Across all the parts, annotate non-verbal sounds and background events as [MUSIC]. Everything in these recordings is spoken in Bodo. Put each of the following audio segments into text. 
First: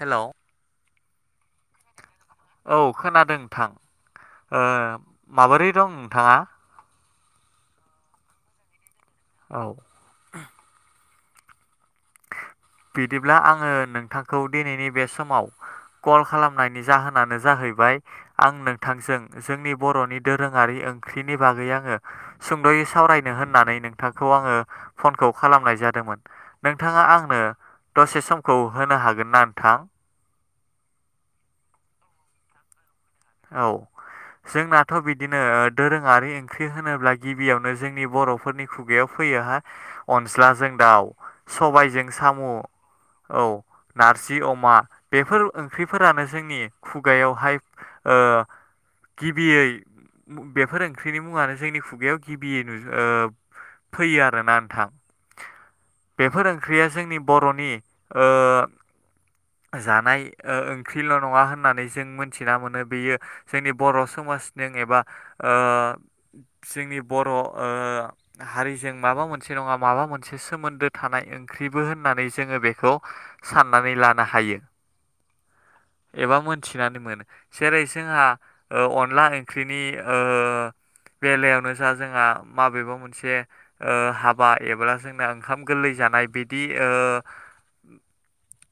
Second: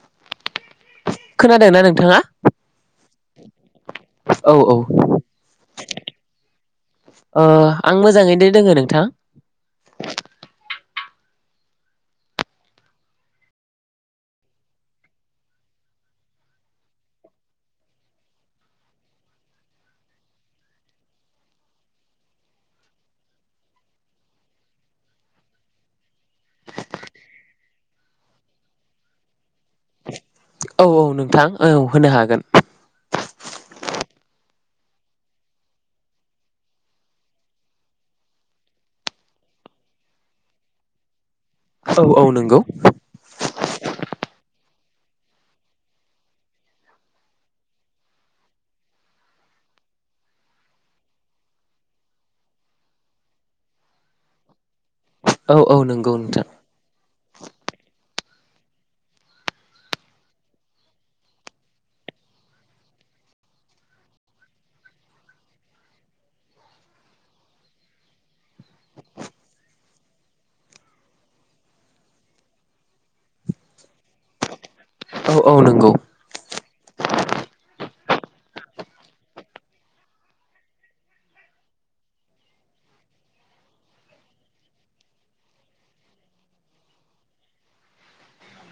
हेल' खोनादोंना नोंथाङा औव खोनादों नोंथां? औ ओ औ माबोरै दं नोंथाङा? अ आं मोजाङैनो दोङो नोंथां। औ [UNINTELLIGIBLE] बिदिब्ला आङो नोंथांखौ दिनैनि बे समाव कल खालामनायनि जाहोनानो जाहैबाय आं नोंथांजों जोंनि बर'नि दोरोङारि ओंख्रिनि बागै आङो सुंद' सावरायनो होननानै नोंथांखौ आङो फनखौ खालामनाय जादोंमोन। नोंथाङा आंनो दसे समखौ होनो हागोना नोंथां औ औ नोंथां औ होनो हागोन। औ। जोंनाथ' बिदिनो दोरोङारि ओंख्रि होनोब्ला गिबियावनो जोंनि बर'फोरनि खुगायाव। फैयो हाय अनज्लाजों दाउ। औ सबायजों औ साम' नंगौ औ नारजि अमा बेफोर ओंख्रिफोरानो जोंनि खुगायावहाय गिबियै बेफोर ओंख्रिनि मुङानो जोंनि खुगायाव गिबियै [UNINTELLIGIBLE] फैयो आरोना नोंथां। औ औ नंगौ नोंथां बेफोर ओंख्रिया जोंनि बर'नि जानाय ओंख्रिल' नङा होननानै जों मिनथिना मोनो बेयो जोंनि बर' समाज एबा जोंनि बर' हारिजों माबा मोनसे। मोनसे नङा माबा मोनसे सोमोन्दो थानाय ओंख्रिबो होननानै जोङो बेखौ साननानै लानो। हायो। औ औ नंगौ। थिनानै मोनो जेरै जोंहा अनला ओंख्रिनि बेलायावनो जा जोंहा माबेबा मोनसे हाबा एबा जोंना ओंखाम गोरलै जायो जानाय बिदि।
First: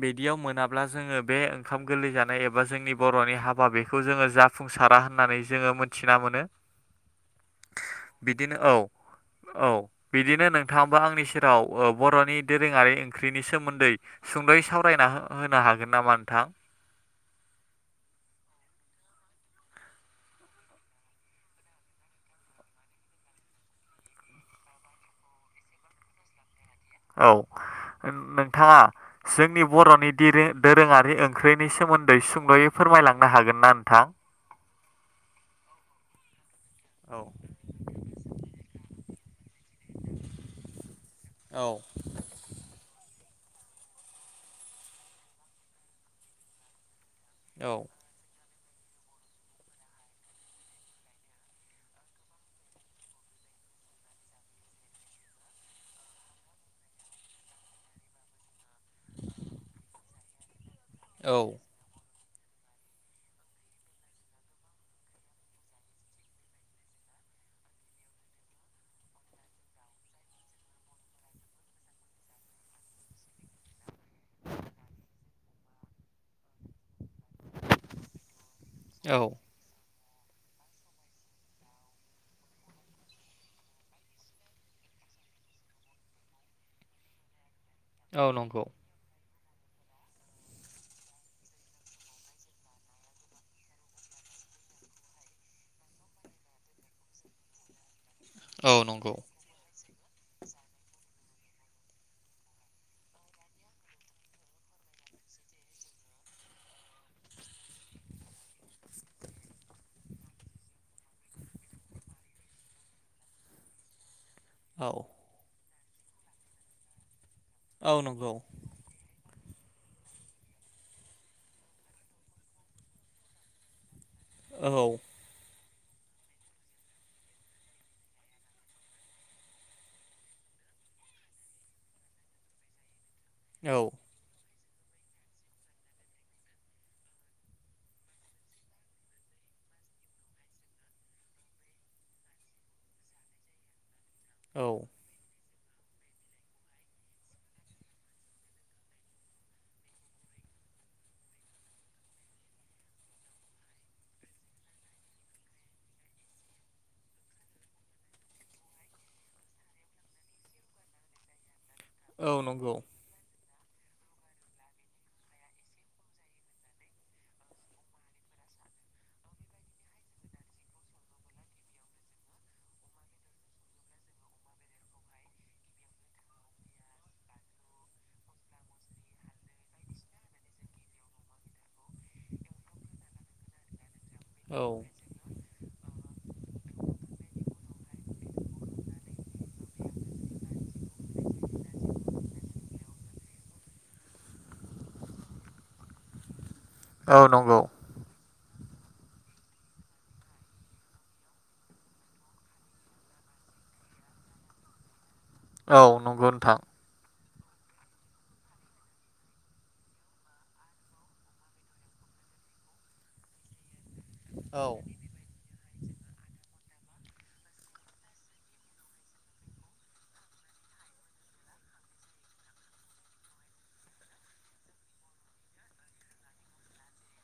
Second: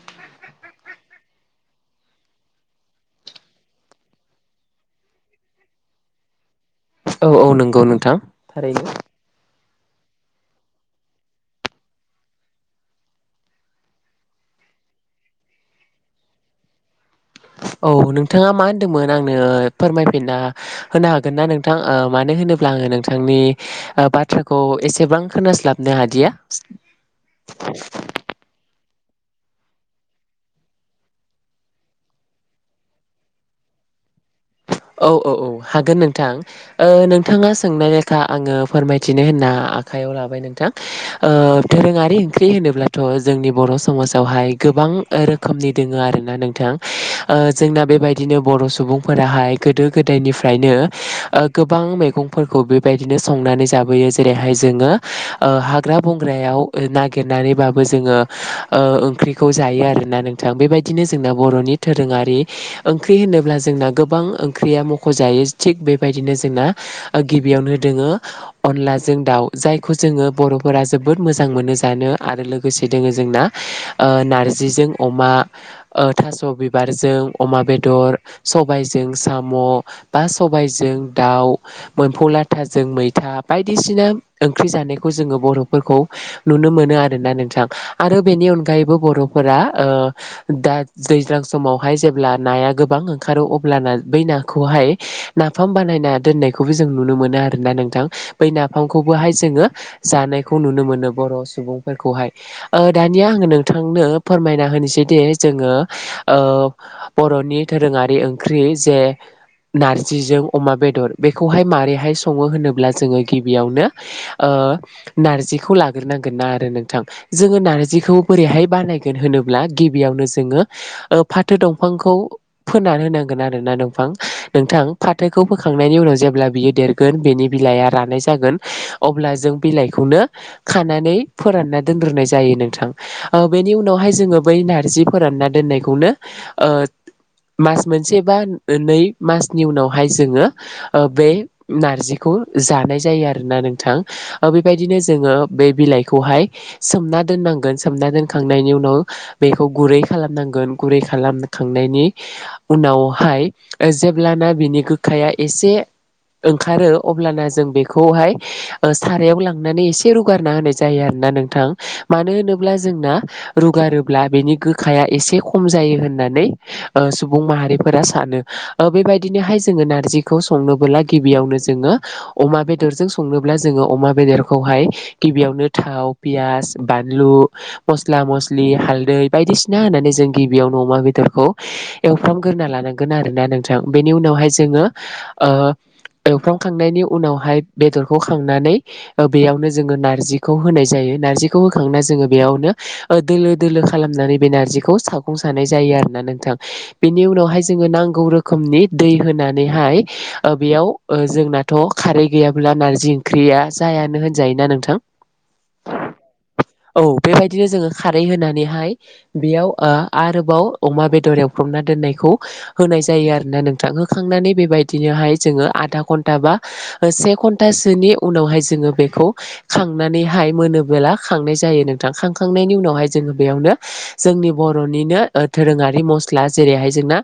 बिदियाव मोनाब्ला जोङो बे ओंखाम गोरलै जानाय एबा जोंनि बर'नि हाबा बेखौ जोङो जाफुंसार होननानै जोङो मोनथिना मोनो औ औ नंगौ नोंथां बिदिनो औ थारैनो औ बिदिनो नोंथाङाबो आंनि सेराव बर'नि दोरोङारि ओंख्रिनि सोमोन्दै सुंद' सावराय फरायना होनो हागोन नामा नोंथां औ नोंथाङा मा होन्दोंमोन आंनो फोरमायफिनना होनो हागोन ना नोंथां मानो होनो। अब्ला आङो नोंथांनि बाथ्राखौ एसेबां खोनास्लाबनो हादिया औ नोंथाङा। जोंनि बर'नि दोरोङारि ओंख्रिनि सोमोन्दै सुंद'यै फोरमायलांनो हागोन ना नोंथां औ औ औ हागोन नोंथां औ नोंथाङा सोंनाय लेखा आङो फोरमाय बिदिनो होनना आखाइयाव लाबाय नोंथां ओ औ दोरोङारि ओंख्रि होनोब्लाथ' जोंनि बर' समाजावहाय गोबां रोखोमनि दोङो आरोना नोंथां ओ औ जोंना बेबायदिनो बर' सुबुं फोराहाय गोदो गोदायनिफ्रायनो गोबां मैगंफोरखौ बेबायदिनो संनानै जाबोयो जेरैहाय जोङो हाग्रा बंग्रायाव नागिरनानैबाबो जोङो ओ ओंख्रिखौ जायो आरोना नोंथां बेबायदिनो जोंना औ बर'नि दोरोङारि ओंख्रि होनोब्ला जोंना गोबां ओंख्रिया मख'जायो थिग बेबायदिनो जोंना गिबियावनो दोङो अनला जों दाउ जायखौ जोङो बर'फोरा जोबोद मोजां मोनो जानो आरो लोगोसे दोङो जोंना ओ नारजिजों अमा ओ थास' बिबारजों अमा बेदर सबायजों औ साम' बा सबायजों दाउ एम्फौ लाथाजों मैथा बायदिसिना ओंख्रि जानायखौ जोंङो बर'फोरखौ नुनो मोनो आरोना नोंथां आरो औ बेनि नंगौ अनगायैबो बर' फोरा ओ दा दैज्लां समावहाय जेब्ला नाया गोबां ओंखारो अ ब्लाना बै नाखौहाय नाफाम बानायना दोननायखौबो जों नुनो मोनो आरोना नोंथां बै औ नंगौ नाफामखौबोहाय जोङो जानायखौ नुनो मोनो बर' सुबुंफोरखौहाय दानिया आङो नोंथांनो फोरमायना होनोसै बिदि जोङो ओ बर'नि दोरोङारि ओंख्रि जे नारजिजों अमा बेदर बेखौहाय माबोरैहाय सङो होनोब्ला जोङो गिबियावनो ओ औ नारजिखौ लाग्रोनांगोन ना आरो नोंथां जोङो औ नारजिखौ नंगौ बोरैहाय बानायगोन होनो ब्ला गिबियावनो जोङो फाथो दंफांखौ फोना होनांगोन आरोना दंफां औ नोंथां औ फाथोखौबो खांनायनि उनाव जेब्ला बियो देरगोन बेनि बिलाइआ रानाय जागोन अब्ला जों बिलाइखौनो खानानै फोरानना दोनग्रोनाय जायो नोंथां बेनि औ उनावहाय जोङो बै नारजि फोरानना दोननायखौनो ओ मा मोनसे बा नै मनि उनावहाय जोङो बे नारजिखौ जा मोननाय जायो आरोना नोंथां बेबायदिनो जोङो बे बिलाइखौहाय सोमना दोननांगोन सोमना दोनखांनायनि उनाव बेखौ गुरै खालामनांगोन गोन गुरै खालामखांनायनि उनावहाय जेब्लाना बिनि गोखाया एसे ओंखारो अब्लाना जों बेखौहाय सारायाव लांनानै एसे रुगारना होनाय जायो आरो ना नोंथां मानो औ नंगौ होनोब्ला जोंना रुगारोब्ला बेनि गोखाया एसे खम जायो होननानै ओ सुबुं माहारिफोरा सानो बेबायदिनोहाय जोङो नारजिखौ संनोबोला गिबियावनो जोङो अमा बेदरजों संनोब्ला जोङो अमा बेदरखौहाय गिबियावनो था, पियास, बानलु मस्ला मस्लि हालदै बायदिसिना होननानै जों गिबियावनो अमा बेदरखौ एवफ्रामग्रोना लानांगोन आरो ना नोंथां बेनि उनावहाय औ जोङो ओ एवफ्रांखांनायनि उनावहाय बेदरखौ खांनानै बेयावनो जोङो नारजि खौ होनाय जायो नारजिखौ होखांनानै जोङो बेयावनो दोलो दोलो खालामनानै बे नारजिखौ सागंजों सानाय जायो आरोना नोंथां बेनि औ नंगौ उनावहाय जोङो नांगौ रोखैम रोखोमनि दै होनानैहाय बेयाव जोंनाथ' खारै गैयाब्ला नारजि ओंख्रि या जायानो होनजायोना नोंथां औ नंगौ नोंथां औ बेबायदिनो जोङो खारै होनानैहाय बेयाव आरोबाव अमा बेदर एव फ्रामना दोननायखौ होनाय जायो आरोना नोंथां होखांनानै औ बेबायदिनोहाय जोङो आधा घन्टा बा से घन्टासोनि उनावहाय जोङो बेखौ खांनानैहाय मोन खांनाय जायो नोंथां खांखांनायनि उनावहाय जोङो बेयावनो जोंनि बर'निनो दोरों आरि मस स्ला जेरैहाय जोंना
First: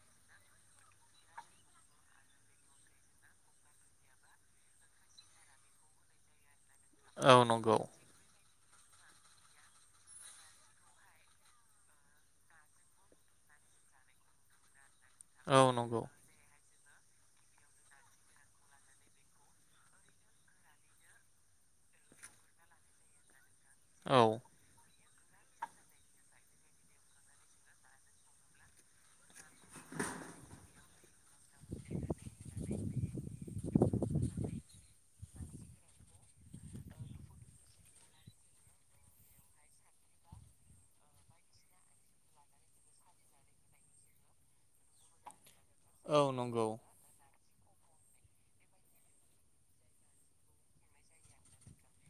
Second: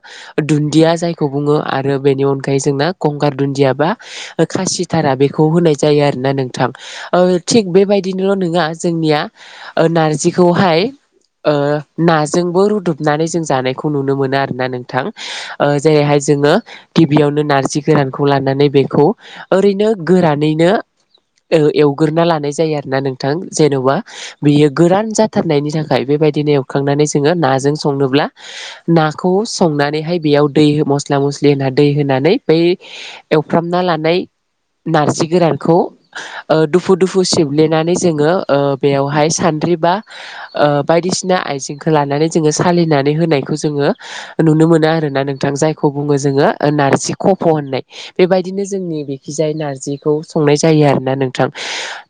दुन्दिया जायखौ बुङो आरो बेनि अनगायै जोंना गंगार दुन्दिया बा खासिथारा बेखौ होनाय जायो आरोना नोंथां ओ औ थिग नंगौ बेबायदिनोल' नङा जोंनिया ओ नारजिखौहाय ओ नाजोंबो रुदुबनानै जों जानाय खौ नुनो मोनो आरोना नोंथां औ ओ नंगौ जेरैहाय जोङो गिबियावनो नारजि गोरानखौ लानानै बेखौ ओरैनो गोरानैनो ओ एवग्रोना लानाय जायो आरो ना नोंथां जेनबा औ बियो गोरान जाथारनायनि थाखाय बेबायदिनो एवखांनानै जोङो नाजों संनोब्ला ा नाखौ संनानैहाय बेयाव दै मस्ला मस्लि होन दै होनानै बै एवफ्रामना लानाय नारजि गोरानखौ ओ दुफु दुफु सेब्लेनानै जोङो ओ बेवहाय सान द्रि बा ओ बायदिसिना आइजेंखो लानानै जोङो सालिना नै होनाय जोङो नुनो मोनो आरोना नोंथां जायखौ बुङो औ जोङो नंगौ नारजि खफ फ होननाय बेबायदिनो जोंनि बेखिजाय नारजिखौ संनाय जायो आरोना नोंथां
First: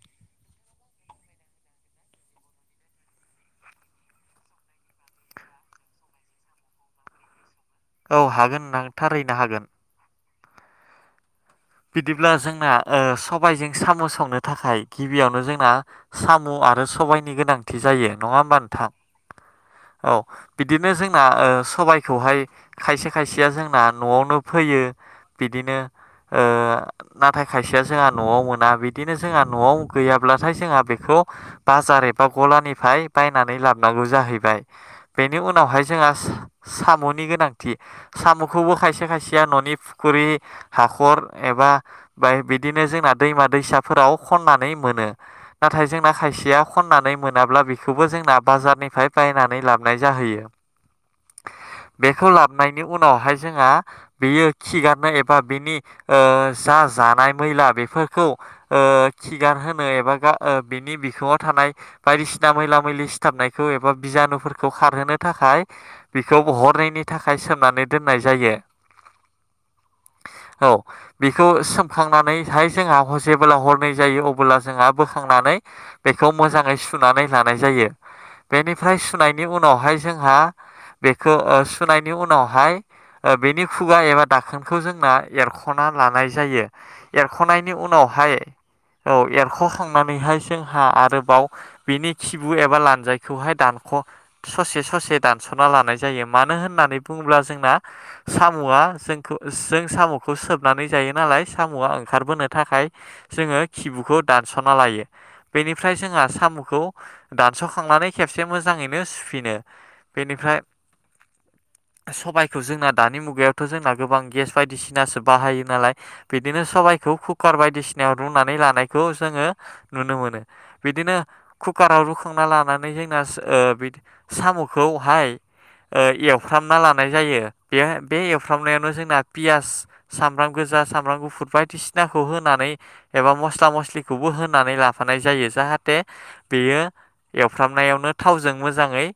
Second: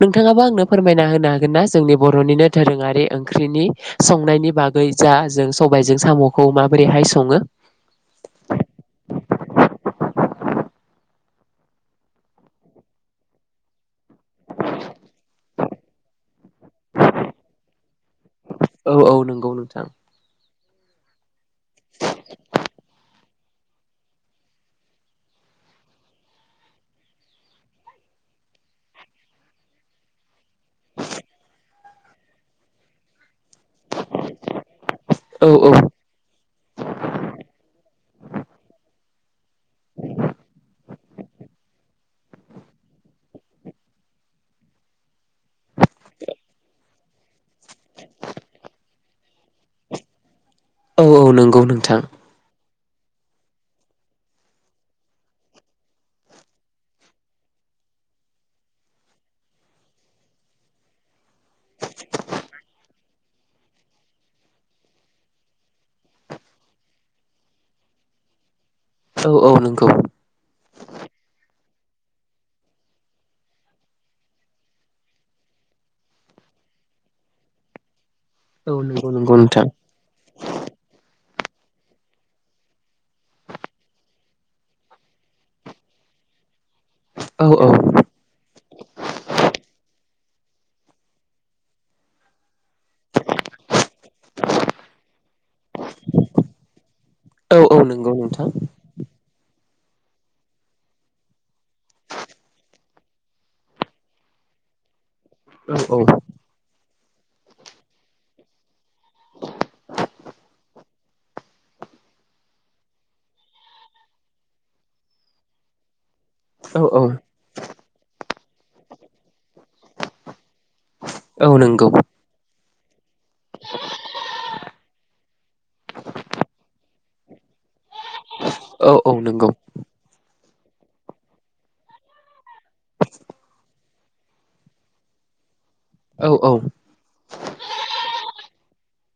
नोंथाङा बो आनों फोरमायना होनो हागोन ना जोंनि बरनिनो दोरोङारि ओंख्रिनि संनायनि बागै जा जों सबायजों सामखौ माबोरैहाय सङो औ हागोन नां थारैनो हागोन? बिदिब्ला जोंना ओ सबायजों साम स संनो थाखाय गिबियावनो जोंना साम आरो सबायनि गोनांथि जायो नङा होमबा नोंथां? औ औ नंगौ नोंथां औ बिदिनो जोंना ओ सबायखौहाय खायसे खायसेया जोंना नआवनो फोयो बि बिदिनो ओ नाथाय खायसेया जोंहा नआव मोना बिदिनो जोंहा नआव गैयाब्ला थाय जोंहा बेखौ बाजार एबा गलानिफ्राय बाय नानै लाबो नांगौ जाहैबाय बेनि औ औ उनाव जोंहा सा-साम नि गोनांथि सामखौबो खायसे खायसेया ननि फुखुरि हा खर एबा बा बिदिनो जोंना दैमा दैसाफोराव खननानै मोनो नाथाय जों ना खायसेया खननानै मोनाब्ला बेखौबो जोंना बाजारनिफ्राय बायनानै लाबोनाय जाहैयो औ औ नंगौ नोंथां नि उनावहाय जोंहा बियो खिगारनो एबा बिनि ओ जा जानाय मैला बेफोरखौ ओ खिगार होनो एबा‌ गा ओ बेन नि बिखुङाव थानाय बायदिसिना मैला मैलि सिथाबनायखौ एबा बिजानुफोरखौ खारहोनो थाखाय बिखौ हरनैनि थाखाय सोमनानै दोननाय जायो औ औ नंगौ औ बेखौ सोमखांनानैहाय जोंहा जेबोब्ला हरनै जायो अब्ला जोंहा बोखांनानै बेखौ मोजाङै सुनानै लानाय जायो औ बेनिफ्राय नंगौ नंगौ सुनायनि नोंथां उनावहाय जोंहा बे खौ ओ सुनायनि उनावहाय बेनि खुगा एबा दाखोनखौ जोंना एरखना लानाय जायो औ औ एरखनायनि उनावहाय औ एरख खांनानैहाय जोंहा आरोबाव बेनि खिबु एबा लान्जायखौहाय दानख ससे ससे दानसना लानाय जायो मानो होननानै बुङोब्ला औ जोंना औ नंगौ नोंथां सामआ जोंखौ जों साम खौ सोबनानै जायो नालाय सामआ ओंखारबोनो थाखाय जोङो खिबुखौ दानसना लायो औ बेनिफ्राय औ जोंहा सामखौ दानसखांनानै खेब से मोजाङैनो सुफिनो बेनिफ्राय सबायखौ जोंना दानि मुगायावथ जोंना गोबां गेस बायदिसि नासो बाहायो नालाय बिदिनो औ सबाइखौ कुकार बायदिसिनायाव रुनानै लानायखौ जोङो नुनो मोनो बिदिनो औ नंगौ कुकाराव रुखांना लानानै [UNINTELLIGIBLE] ना ओ बिदि सामखौहाय ओ एवफ्रामना लानाय जायो बे बे एवफ्रामनायावनो औ औ जोंना नंगौ पियास सामब्राम गोजा सामब्राम गुफुर बायदिसिनाखौ हो नानै एबा मस्ला मस्लिखौबो होनानै लाफानाय जायो जाहाथ थे औ औ बेयो एवफ्रामनायावनो थावजों मोजाङै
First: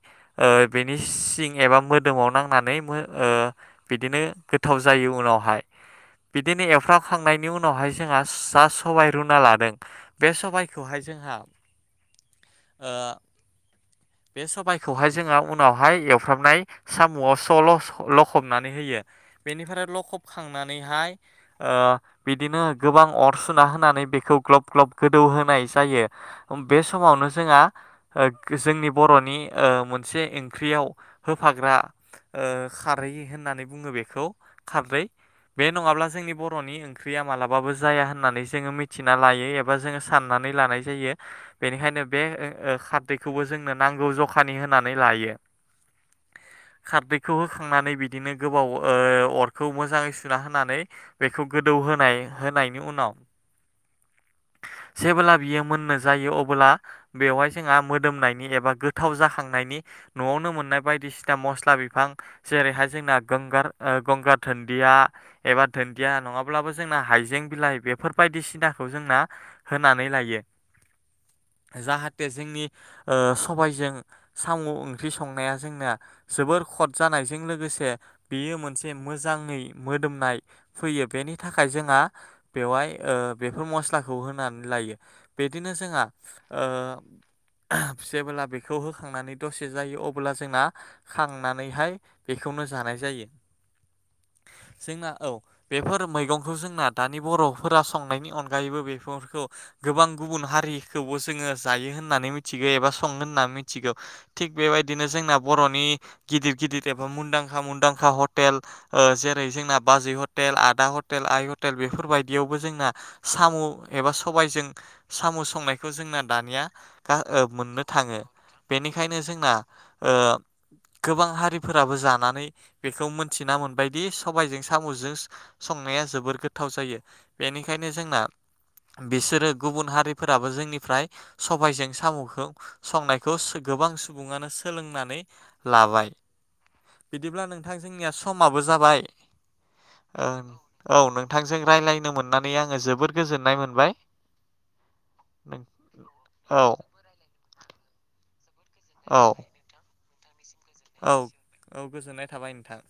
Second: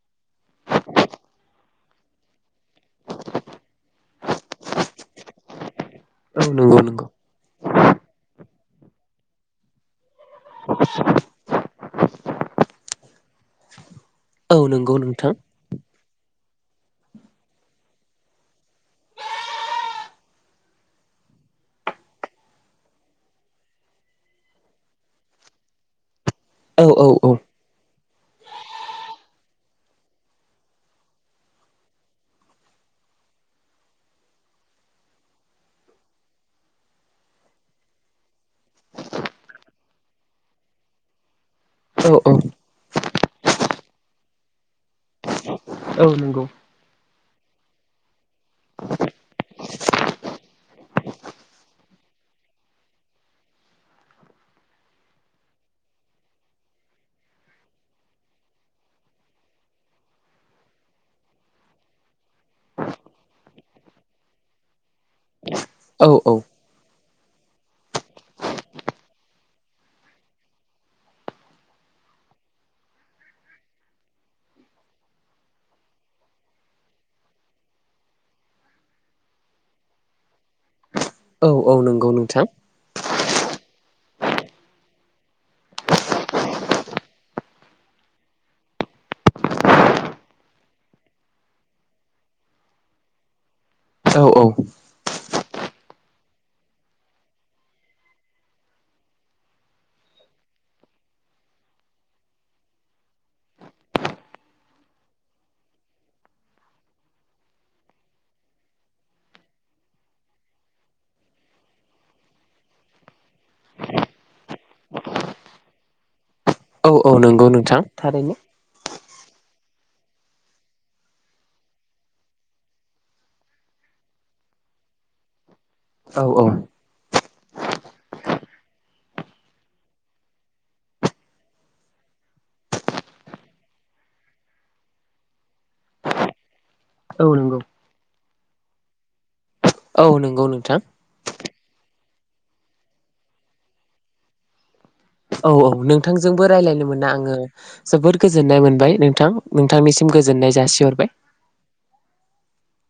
ओ बेनि सिं एबा मोदोमाव नांनानै मो ओ बिदिनो गोथाव जायो उनावहाय बिदिनो नंगौ एवफ्राम नंगौ खांनायनि उनावहाय जोंहा जा सबाय रुना लादों बे सबायखौहाय जोंहा ओ बे औ नंगौ सबायखौहाय नोंथां जोहा उनावहाय एव सुफ्राबनाय साम'आव स'ल' लखबनानै होयो बेनिफ्राय लखब खांनानैहाय ओ बिदिनो गोबां अर सुना होनानै बेखौ ग्लब ग्लब गोदौ होनाय जायो। बे औ औ औ समावनो जोंहा ओ जोंनि बर'नि ओ मोनसे ओंख्रियाव होफाग्रा ओ खारै होननानै बुङो बेखौ खारदै बे नङाब्ला जोंनि बर'नि ओंख्रिया मालाबाबो जाया होननानै जोङो मिथिना लायो एबा जोङो सान्ना नानै लानाय बेनिखायनो औ बे औ ओ खारदै खौबो जोंनो नांगौ जखानि होनानै लायो। औ नंगौ खारदैखौ होखांनानै बिदिनो गोबाव ओ अरखौ मोजाङै सुना होनानै बेखौ गोदौ होन होनाय होनायनि उनाव जेब्ला बियो मोननो जायो अब्ला बेवहाय जोंहा मोदोमनायनि एबा गोथाव जाखांनायनि न'आवनो मोननाय बायदिसिना मस्ला बिफां जेरैहाय जोंना गोंगार गंगार दुन्दिया एबा औ दुन्दिया औ नङाब्लाबो जोंना हाइजें बिलाइ बेफोरबायदि सिनाखौ जोंना होनानै लायो जाहाथे जोंनि ओ सबायजों साम' ओंख्रि संनाया जोंना जोबोर खद जानायजों लोगोसे बि बियो मोनसे मोजाङै मोदोमनाय फैयो बेनि औ थाखाय औ जोंहा नंगौ नोंथां बेवहाय ओ बेफोर मस्लाखौ होनानै लायो बिदिनो जोंहा [UNINTELLIGIBLE] बेखौ होखांनानै दसे जायो अब्ला जोंना खांनानैहाय बेखौनो जानाय जायो। औ औ जोंना औ बेफोर मैगंखौ जोंना दानि बर'फोरा संनायनि अनगायैबो बेफोरखौ गोबां गुबुन हारि रिखौबो जोङो जायो होननानै मिथिगो एबा संगोन होनना मिथिगौ थिग बेबायदिनो जोंना बर'नि गिदिर गिदिर एबा मुुंदांखा मुंदांखा [UNINTELLIGIBLE] [UNINTELLIGIBLE] जेरै जोंना बाजै हटेल आदा हटेल आइ हटेल बेफोरबायायदियावबो जोंना साम' एबा सबायजों साम' संनायखौ जोंना दानिया औ औ गा नंगौ ओ नोंथां मोननो थाङो थारैनो बेनिखायनो जोंना ओ गोबां हारिफोराबो जानानै बेखौ मोनथिना मोनबायदि सबायजों साम'जों संनाया औ जोबोर औ गोथाव जायो बेनिखायनो जोंना बिसोरो गुबुन हारिफोराबो जोंनिफ्राय सबाइजों साम'खौ संनायखौ गोबां सुबुङानो सोलोंनानै लाबाय औ बिदिब्ला नंगौ नोंथां जोंनिया समाबो जाबाय औ नंगौ ओं नोंथां औ नोंथांजों रायज्लायनो मोन नानै आङो जोबोर गोजोन्नाय मोनबाय औ औ नोंथांजोंबो औ राय्लायनो मोना आङो जोबोद गोजोननाय मोनबाय औ नोंथां नोंथांनिसि गोजोननाय जासिहरबाय औ औ गोजोननाय थाबाय नोंथां